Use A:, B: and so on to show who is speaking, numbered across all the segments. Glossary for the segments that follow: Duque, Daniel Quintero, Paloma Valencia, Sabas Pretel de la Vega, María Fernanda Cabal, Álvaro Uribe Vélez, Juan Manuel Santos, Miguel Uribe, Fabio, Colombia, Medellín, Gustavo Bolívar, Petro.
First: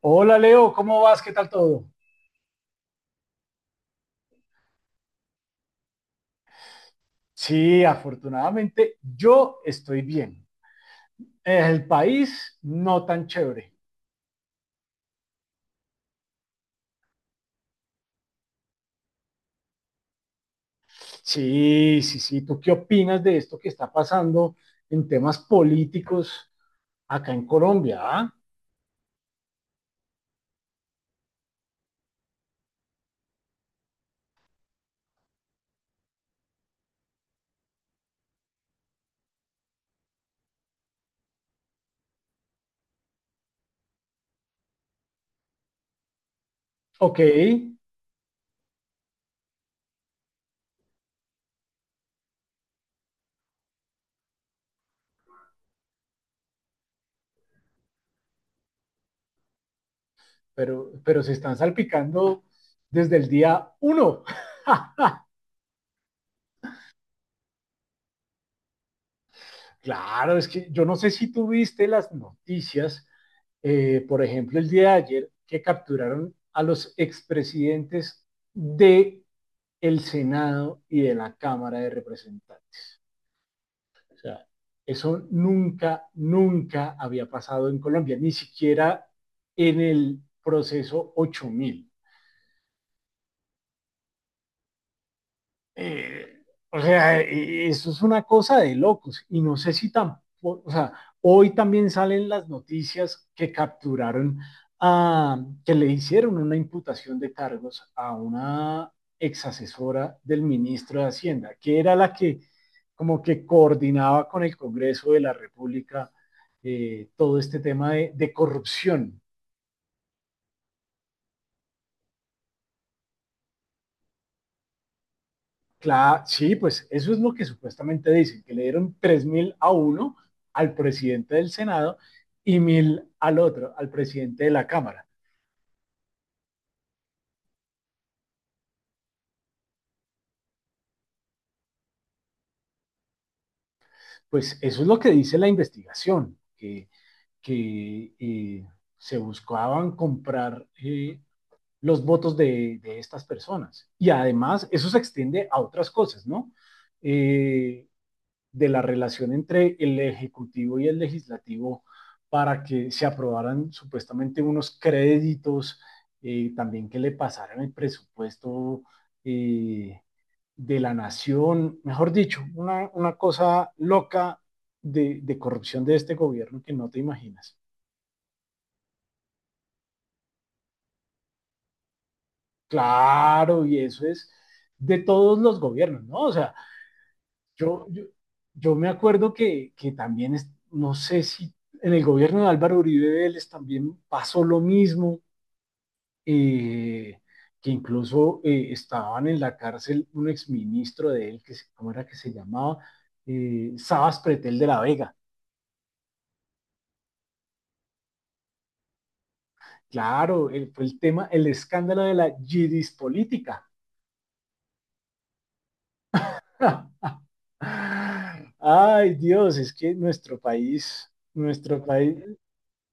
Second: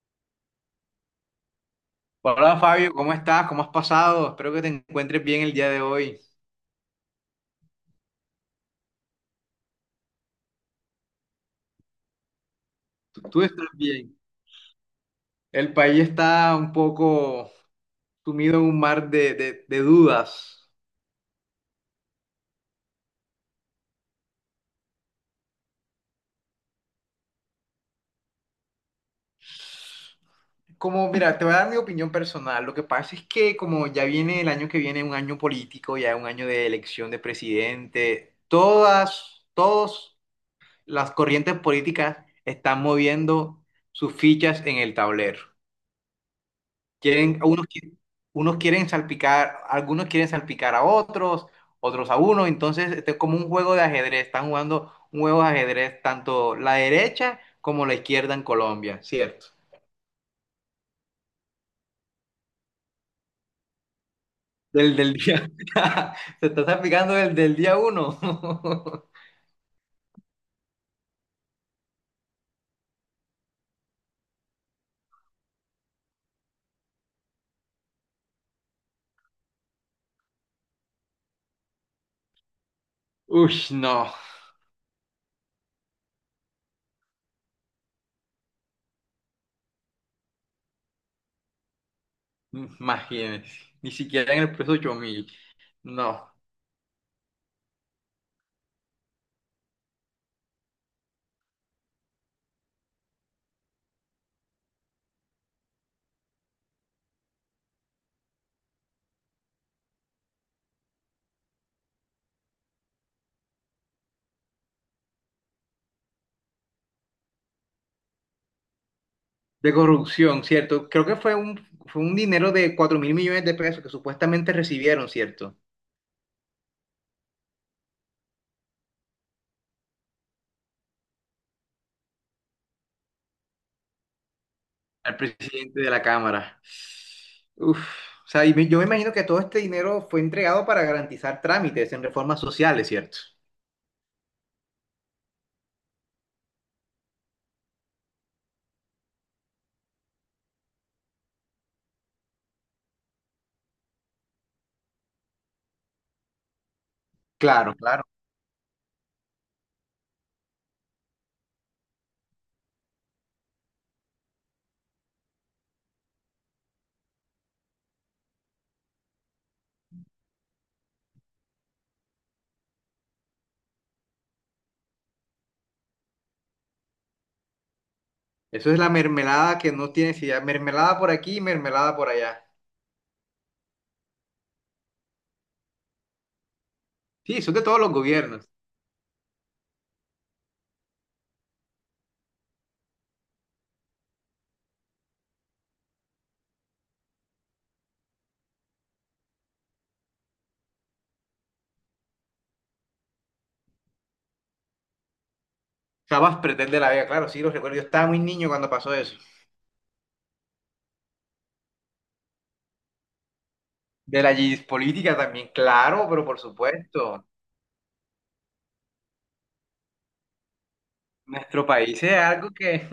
A: Hola Leo, ¿cómo vas? ¿Qué tal todo?
B: Hola Fabio, ¿cómo estás? ¿Cómo has pasado? Espero que te encuentres bien el día de hoy.
A: Sí, afortunadamente yo estoy bien. El país no
B: Tú,
A: tan
B: tú estás
A: chévere.
B: bien. El país está un poco sumido en un mar de dudas.
A: Sí, sí, sí. ¿Tú qué opinas de esto que está pasando en temas políticos acá en Colombia? Ah?
B: Como, mira, te voy a dar mi opinión personal. Lo que pasa es que como ya viene el año que viene, un año político, ya un año de elección de presidente, todas las corrientes políticas están moviendo sus fichas en el tablero.
A: Ok,
B: Quieren, unos, qui- unos quieren salpicar, algunos quieren salpicar a otros, otros a uno. Entonces, este es como un juego de ajedrez. Están jugando un juego de ajedrez tanto la derecha como la izquierda en Colombia, ¿cierto?
A: pero se están salpicando desde el día uno.
B: Del día. Se está salpicando el del día uno.
A: Claro, es que yo no sé si tuviste las noticias, por ejemplo, el día de ayer, que capturaron a los expresidentes de el Senado y de la Cámara de Representantes.
B: Uy, no.
A: O sea, eso nunca, nunca había pasado en Colombia, ni siquiera en el proceso 8.000.
B: Imagínense. Ni siquiera en el precio 8.000. No.
A: Eh, o sea, eso es una cosa de locos. Y no sé si tampoco, o sea, hoy también salen las noticias que capturaron a, que le hicieron una imputación de cargos a una exasesora del ministro de Hacienda, que era la que como que coordinaba con el Congreso de la República, todo este tema de corrupción.
B: De corrupción, ¿cierto? Creo que fue un dinero de 4.000 millones de pesos que supuestamente recibieron, ¿cierto?
A: Claro, sí, pues eso es lo que supuestamente dicen, que le dieron 3.000 a uno al presidente del Senado y 1.000 al otro, al presidente de la Cámara.
B: Al presidente de la Cámara. Uf, o sea, y yo me imagino que todo este dinero fue entregado para garantizar trámites en reformas sociales, ¿cierto?
A: Pues eso es lo que dice la investigación, que se buscaban comprar, los votos de estas personas. Y además eso se extiende a otras cosas, ¿no?
B: Claro,
A: Eh,
B: claro.
A: de la relación entre el Ejecutivo y el Legislativo para que se aprobaran supuestamente unos créditos, también que le pasaran el presupuesto, eh, de la nación, mejor dicho, una cosa loca de corrupción de este gobierno que no te imaginas.
B: Eso es la mermelada que no tiene, si mermelada por aquí, mermelada por allá.
A: Claro, y eso es de todos los gobiernos, ¿no? O sea,
B: Sí, son de todos
A: Yo,
B: los
A: yo,
B: gobiernos.
A: yo me acuerdo que, también, no sé si en el gobierno de Álvaro Uribe Vélez también pasó lo mismo, eh, que incluso, estaban en la cárcel un exministro de él, ¿cómo era que se llamaba? Sabas Pretel de la Vega.
B: Cabas pretende la Vega, claro, sí, los recuerdo. Yo estaba muy niño cuando pasó eso.
A: Claro, fue el tema, el escándalo de la yidis política.
B: De la política también, claro, pero por supuesto.
A: Ay, Dios, es que
B: Nuestro
A: nuestro
B: país es
A: país,
B: algo que.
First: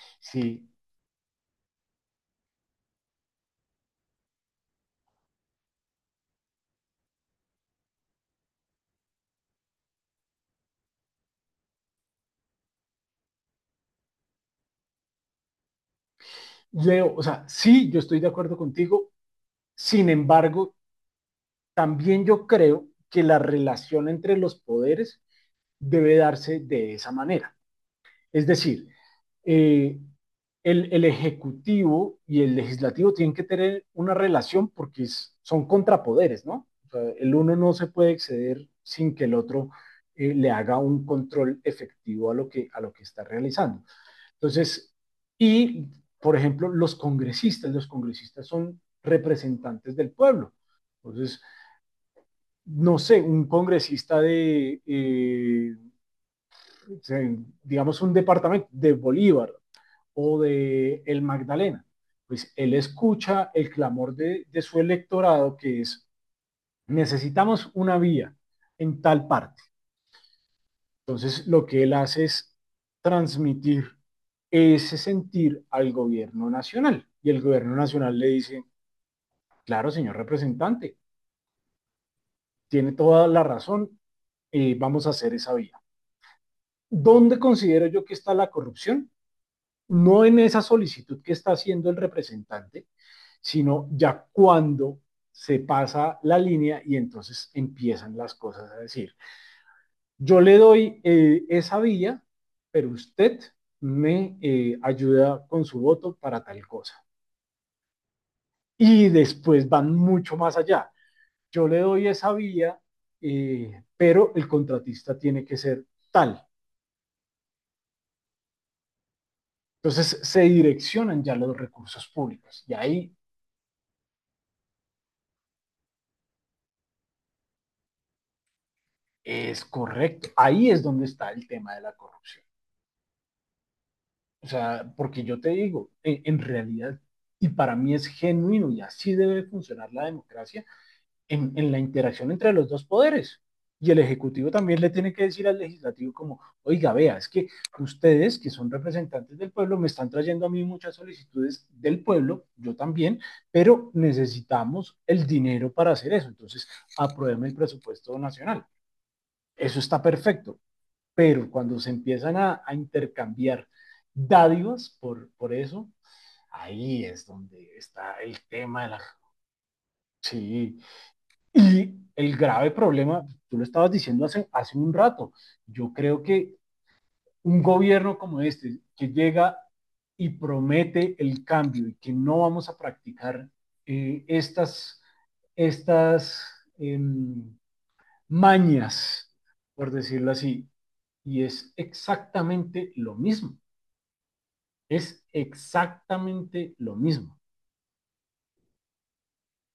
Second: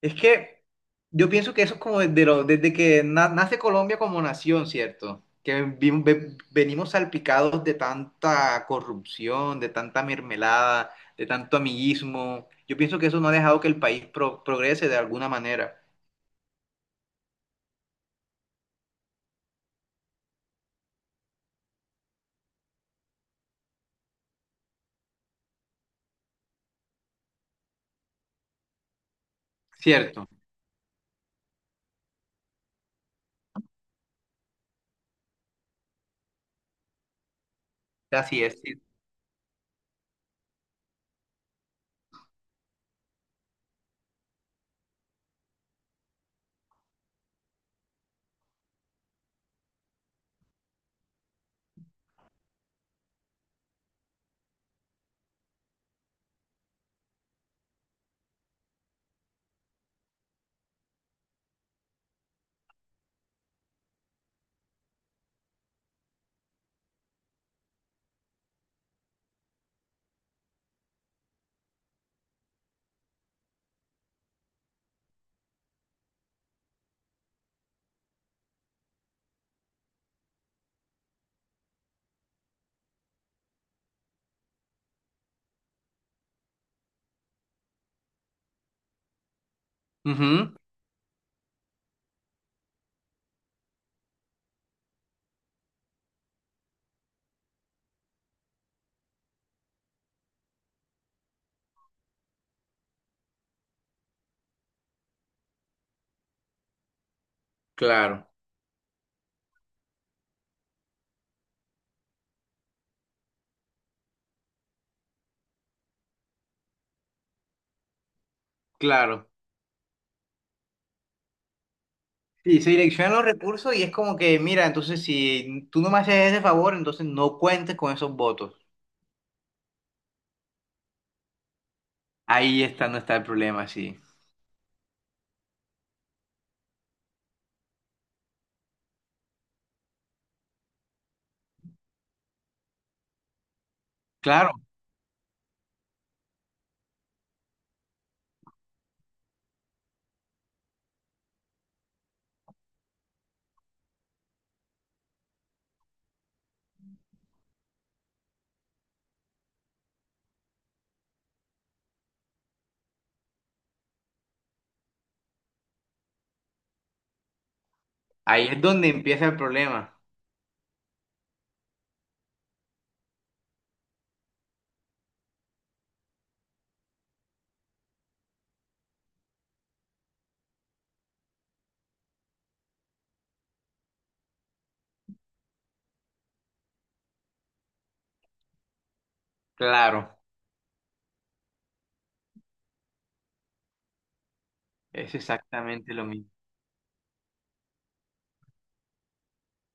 B: Es que
A: sí,
B: yo pienso que eso es como desde, desde que nace Colombia como nación, ¿cierto? Que venimos salpicados de tanta corrupción, de tanta mermelada, de tanto amiguismo. Yo pienso que eso no ha dejado que el país progrese de alguna manera,
A: Leo, o sea, sí, yo estoy de acuerdo contigo. Sin embargo, también yo creo que la relación entre los poderes debe darse de esa manera. Es decir, eh,
B: ¿cierto?
A: el, Ejecutivo y el Legislativo tienen que tener una relación porque son contrapoderes, ¿no? O sea, el uno no se puede
B: Así es,
A: exceder
B: sí.
A: sin que el otro, le haga un control efectivo a lo que, está realizando. Entonces, y por ejemplo, los congresistas son representantes del pueblo. Entonces, no sé, un congresista de, digamos, un departamento de Bolívar o de El Magdalena, pues él escucha el clamor de su electorado, que es, necesitamos una vía en tal parte. Entonces, lo que él hace es transmitir ese sentir al gobierno nacional. Y el gobierno nacional le dice, claro, señor representante, tiene toda la razón, vamos a hacer esa vía. ¿Dónde considero yo que está la corrupción? No en
B: Ujú,
A: esa solicitud que está haciendo el representante, sino ya cuando se pasa la línea y entonces empiezan las cosas a decir, yo le doy, esa vía, pero usted me, ayuda con su voto para tal cosa.
B: claro,
A: Y después van mucho más allá. Yo le doy esa vía, pero el contratista tiene que ser tal.
B: claro.
A: Entonces se direccionan ya los recursos
B: Sí,
A: públicos,
B: se
A: y
B: direccionan
A: ahí
B: los recursos y es como que, mira, entonces si tú no me haces ese favor, entonces no cuentes con esos votos.
A: es correcto. Ahí es donde está el tema de la corrupción.
B: Ahí está, no está el problema, sí.
A: O sea, porque yo te digo, en realidad, y para mí es genuino y así debe funcionar la democracia, en, la interacción entre los dos poderes. Y el Ejecutivo
B: Claro.
A: también le tiene que decir al Legislativo como, oiga, vea, es que ustedes que son representantes del pueblo me están trayendo a mí muchas solicitudes del pueblo, yo también, pero necesitamos el dinero para hacer eso. Entonces, aprueben el presupuesto nacional. Eso está perfecto, pero cuando se empiezan a intercambiar dádivas por eso, ahí es donde está el
B: Ahí es
A: tema
B: donde
A: de la...
B: empieza el problema.
A: Sí, y el grave problema, tú lo estabas diciendo hace un rato, yo creo que un gobierno como este, que llega y promete el cambio y que no vamos a practicar, estas, estas eh, mañas, por
B: Claro,
A: decirlo así, y es exactamente lo mismo,
B: es
A: es
B: exactamente lo mismo.
A: exactamente lo mismo.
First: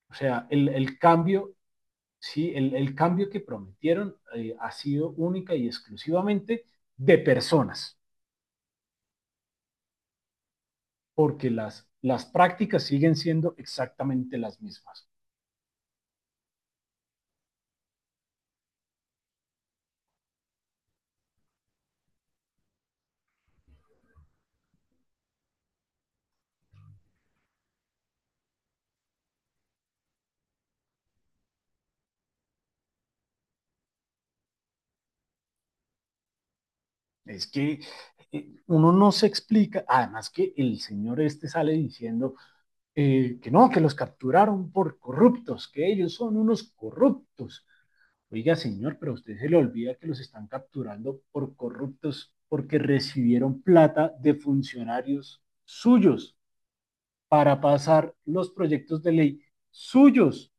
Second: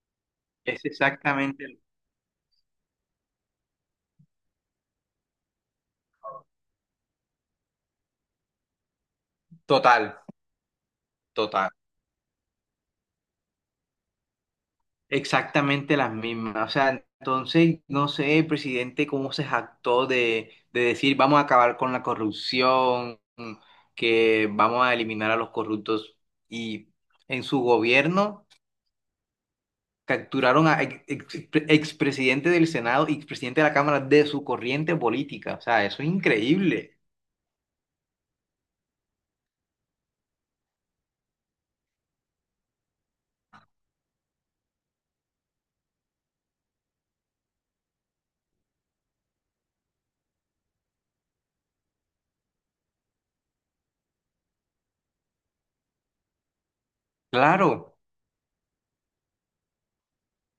A: O sea, el,
B: Es
A: el cambio.
B: exactamente
A: Sí, el cambio que prometieron, ha sido única y exclusivamente de personas,
B: total,
A: porque
B: total.
A: las prácticas siguen siendo exactamente las mismas.
B: Exactamente las mismas. O sea, entonces, no sé, el presidente cómo se jactó de decir vamos a acabar con la corrupción, que vamos a eliminar a los corruptos. Y en su gobierno capturaron a expresidente del Senado y expresidente de la Cámara de su corriente política. O sea, eso es increíble.
A: Es que, uno no se explica, además que el señor este sale diciendo, que no, que los capturaron por corruptos, que ellos son unos corruptos. Oiga, señor, pero a usted se le olvida que los están capturando por corruptos porque recibieron plata de funcionarios suyos, para
B: Claro.
A: pasar los proyectos de ley suyos.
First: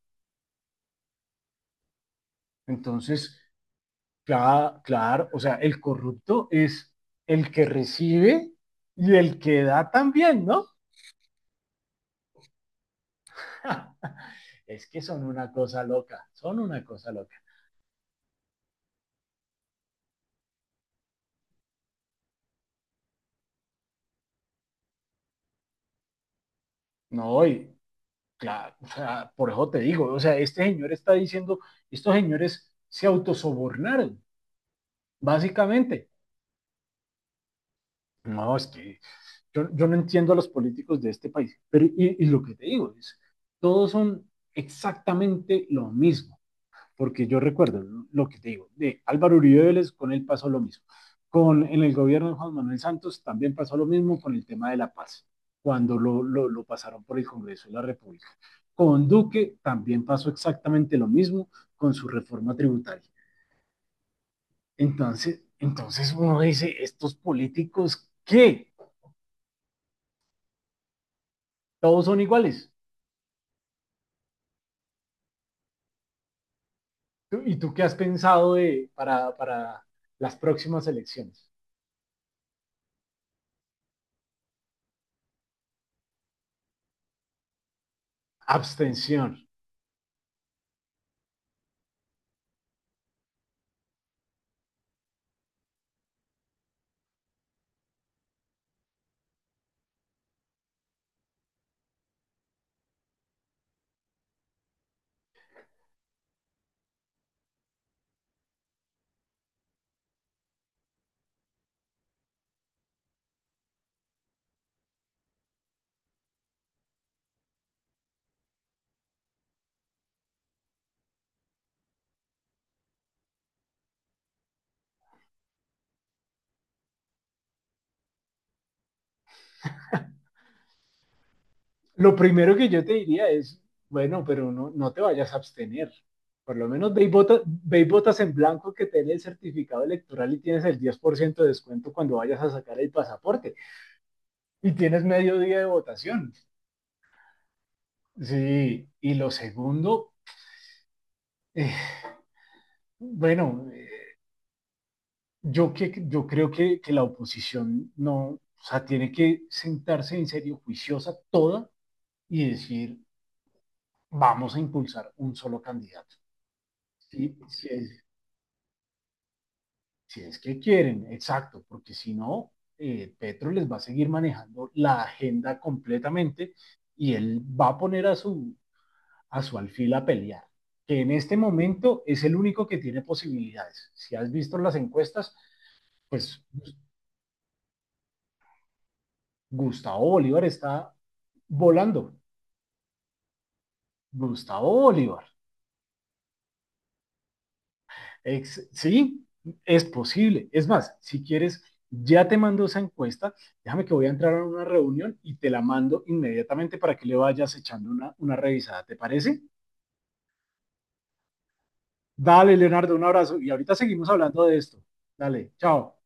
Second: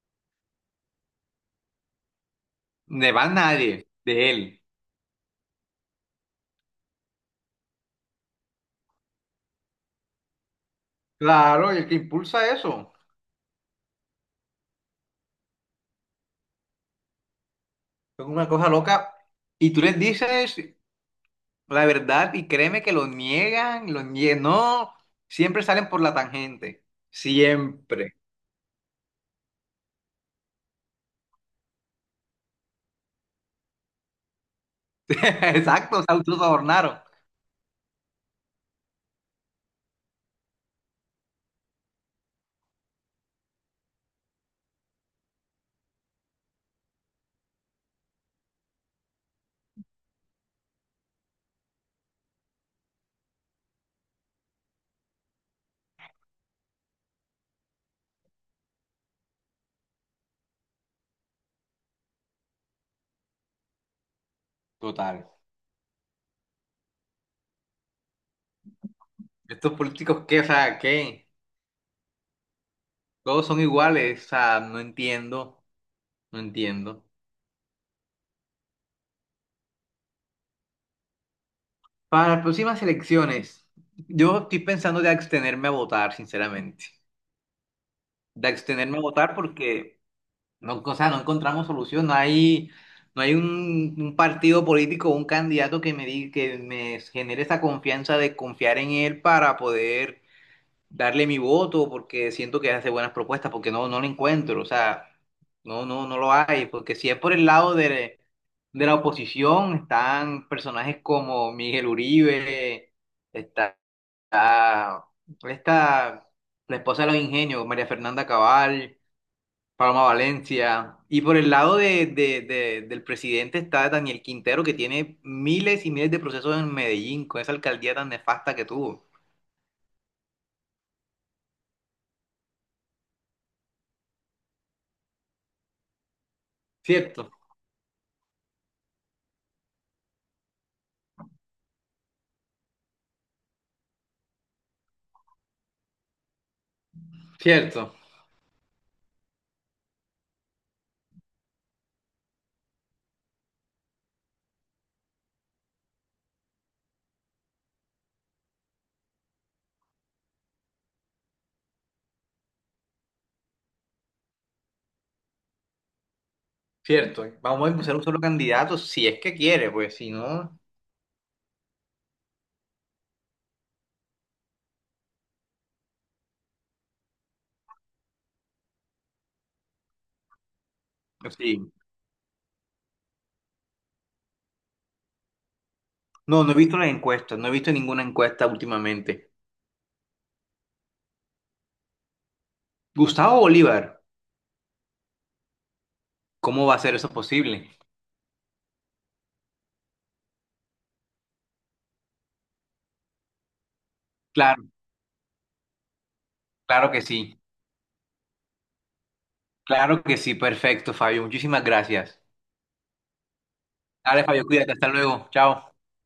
B: De más
A: Entonces,
B: nadie, de él.
A: claro, claro, o sea, el corrupto es el que recibe y el que da también, ¿no?
B: Claro, y el que impulsa eso.
A: Es que son una cosa loca, son una cosa loca.
B: Es una cosa loca. Y tú les dices la verdad y créeme que lo niegan, lo niegan. No, siempre salen por la tangente.
A: No, y
B: Siempre.
A: claro, o sea, por eso te digo, o sea, este señor está diciendo, estos señores se autosobornaron,
B: Exacto, se
A: básicamente.
B: autosobornaron.
A: No, es que yo no entiendo a los políticos de este país. Pero, y lo que te digo es, todos son exactamente lo mismo, porque yo recuerdo lo que te digo, de Álvaro Uribe Vélez, con él pasó lo mismo. En el gobierno de Juan Manuel Santos también pasó lo mismo con el tema de la paz, cuando lo pasaron por el Congreso de la República. Con Duque también pasó exactamente lo mismo con su reforma tributaria.
B: Total.
A: Entonces, uno dice, estos políticos, ¿qué?
B: Estos políticos, ¿qué? O sea, ¿qué?
A: Todos son iguales.
B: Todos son iguales. O sea, no entiendo, no entiendo.
A: ¿Y tú qué has pensado de, para las próximas elecciones?
B: Para las próximas elecciones, yo estoy pensando de abstenerme a votar, sinceramente. De abstenerme a
A: Abstención.
B: votar porque. No, o sea, no encontramos solución, no hay, no hay un partido político, un candidato que me genere esa confianza de confiar en él para poder darle mi voto, porque siento que hace buenas propuestas, porque no, no lo encuentro, o sea, no, no, no lo hay, porque si es por el lado de la oposición, están personajes como Miguel Uribe, está, está esta, la esposa de los ingenios, María Fernanda Cabal. Paloma Valencia. Y por el lado del presidente está Daniel Quintero, que tiene miles y miles de procesos en Medellín, con esa alcaldía tan nefasta que tuvo.
A: Lo primero que yo te diría es, bueno, pero no, no te vayas a abstener. Por lo menos ve y,
B: Cierto,
A: votas en blanco, que tenés el certificado electoral y tienes el 10% de descuento cuando vayas a sacar el pasaporte. Y tienes medio día de votación.
B: cierto,
A: Sí, y lo segundo, eh, bueno, yo creo que la oposición no, o sea, tiene que sentarse en serio, juiciosa toda, y decir, vamos a impulsar un solo candidato.
B: cierto.
A: Si,
B: Vamos
A: si,
B: a
A: es,
B: impulsar un solo candidato, si es que quiere, pues si
A: si es que
B: no,
A: quieren, exacto, porque si no, Petro les va a seguir manejando la agenda completamente, y él va a poner a su, alfil a pelear, que en este
B: sí.
A: momento es el único que tiene posibilidades. Si has visto las encuestas,
B: No,
A: pues
B: no he visto las encuestas, no he visto ninguna encuesta últimamente.
A: Gustavo Bolívar está volando.
B: Gustavo Bolívar,
A: Gustavo Bolívar.
B: ¿cómo va a ser eso posible?
A: Ex Sí, es posible. Es más, si quieres, ya te mando esa encuesta. Déjame que voy a entrar a una
B: Claro,
A: reunión y te la mando inmediatamente
B: claro
A: para
B: que
A: que le
B: sí,
A: vayas echando una revisada. ¿Te parece?
B: claro que sí, perfecto, Fabio. Muchísimas gracias.
A: Dale, Leonardo, un abrazo. Y ahorita seguimos
B: Dale,
A: hablando
B: Fabio,
A: de
B: cuídate,
A: esto.
B: hasta luego.
A: Dale,
B: Chao.
A: chao.